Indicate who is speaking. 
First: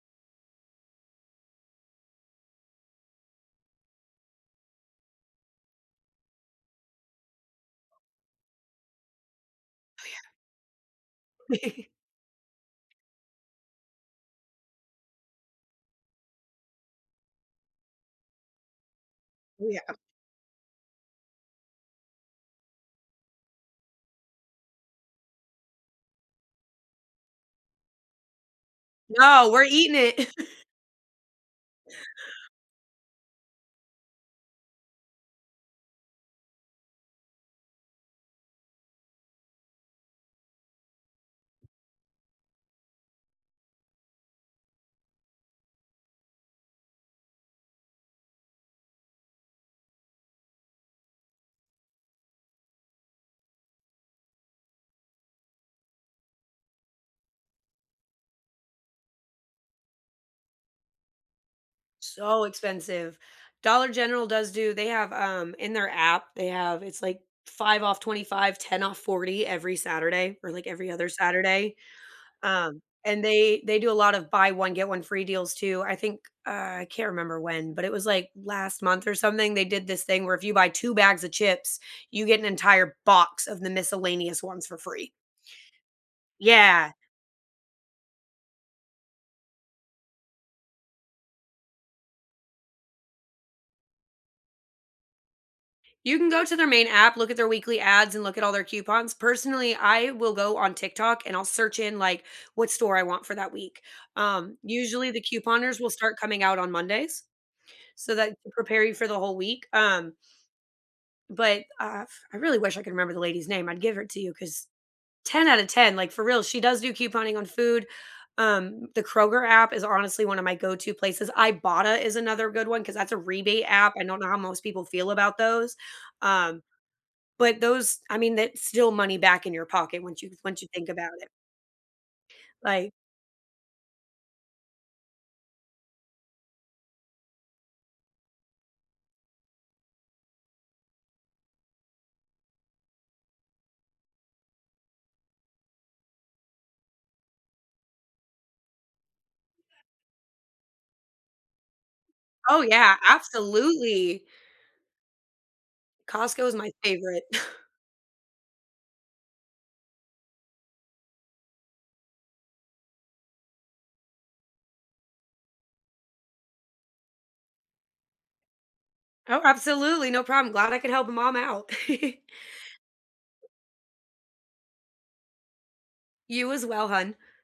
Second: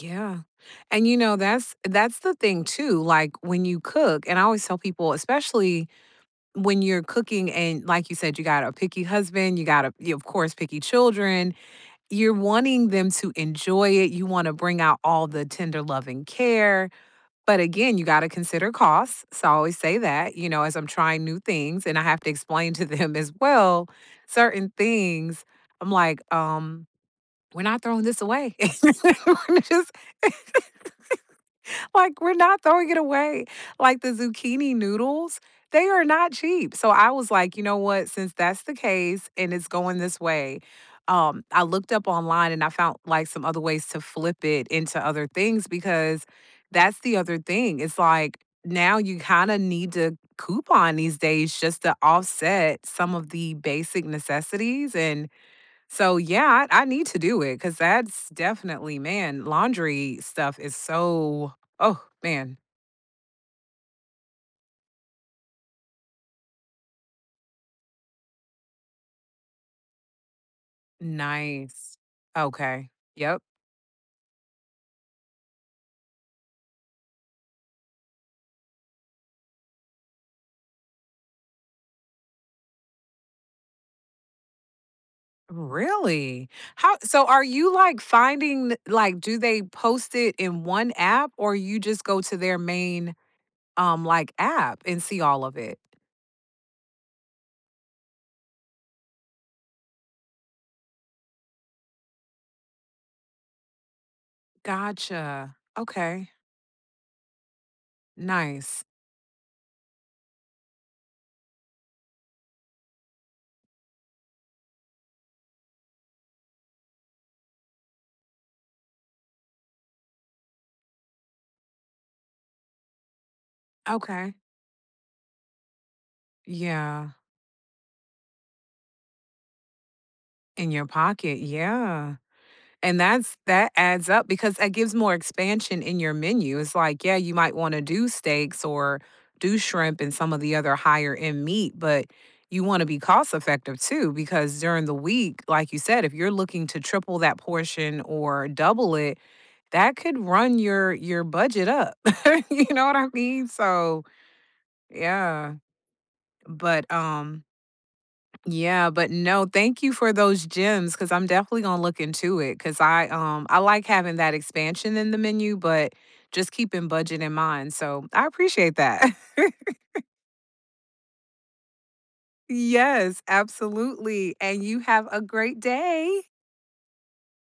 Speaker 1: Yeah, and, you know, that's that's the thing too, like, when you cook and I always tell people, especially when you're cooking and, like you said, you got a picky husband, you got a
Speaker 2: Ooh,
Speaker 1: you of
Speaker 2: yeah
Speaker 1: course, picky children. You're wanting them to enjoy it, you want to bring out all the tender love and care. But again, you got to consider costs, so I always
Speaker 2: Yeah.
Speaker 1: say that, you know? As I'm trying new things, and I have to explain to them as well certain things, I'm like, "Um, we're not throwing this away."
Speaker 2: "No,
Speaker 1: We're
Speaker 2: we're
Speaker 1: just
Speaker 2: eating it!"
Speaker 1: like, we're not throwing it away, like, the zucchini noodles? They are not cheap, so I was like, "You know what? Since that's the case and it's going this way" um, I looked up online, and I found, like, some other ways to flip it into other things because that's the other thing, it's like, now you kinda need to coupon these days just to offset some of the basic necessities, and so yeah, I I need to do it 'cause that's definitely man, laundry stuff is so oh,
Speaker 2: So
Speaker 1: man.
Speaker 2: expensive. Dollar General does do they have, um in their app, they have it's, like, 5 off 25, 10 off 40 every Saturday or, like, every other Saturday.
Speaker 1: Nice.
Speaker 2: Um,
Speaker 1: Okay,
Speaker 2: and
Speaker 1: yep.
Speaker 2: they they do a lot of buy one, get one free deals too, I think, uh I can't remember when, but it was, like, last month or something, they did this thing where if you buy 2 bags of chips, you get an entire box of the miscellaneous ones for free.
Speaker 1: Really?
Speaker 2: Yeah.
Speaker 1: How so are you, like, finding th like, do they post it in one app? Or, you just go to their main, um, like, app and see all of it?
Speaker 2: You can go to their main app, look at their weekly ads, and look at all their coupons, personally, I will go on TikTok, and I'll search in, like, what store I want for that week, um, usually, the
Speaker 1: Gotcha,
Speaker 2: couponers will start
Speaker 1: okay.
Speaker 2: coming out on Mondays. So, that could prepare
Speaker 1: Nice.
Speaker 2: you for the whole week, um but, uh, f I really wish I could remember the lady's name, I'd give her to you 'cause 10 out of 10, like, for real, she does do couponing on food, um, the Kroger app is honestly one of my go to places, Ibotta is another good one 'cause that's a rebate app, I don't know
Speaker 1: Okay.
Speaker 2: how most people feel about those, um,
Speaker 1: Yeah.
Speaker 2: but those I mean, that's still money back in your pocket once you once you
Speaker 1: In your
Speaker 2: think about it.
Speaker 1: pocket yeah,
Speaker 2: Like
Speaker 1: and that's that adds up because it gives more expansion in your menu, it's, like, yeah, you might wanna do steaks, or do shrimp, and some of the other higher end meat, but you wanna be cost effective too because during the week, like you said, if you're looking to triple that portion or double it, that could run your your budget up.
Speaker 2: Oh,
Speaker 1: You know what
Speaker 2: yeah,
Speaker 1: I mean? So
Speaker 2: absolutely!
Speaker 1: yeah.
Speaker 2: Costco is my
Speaker 1: But,
Speaker 2: favorite.
Speaker 1: um yeah, but no, thank you for those gems 'cause I'm definitely gonna look into it 'cause I, um I like having that expansion in the menu, but just keeping budget in mind, so I appreciate that.
Speaker 2: Oh, absolutely, no problem, glad I could help a mom out.
Speaker 1: Yes, absolutely, and you have a great day!
Speaker 2: You as well, hon.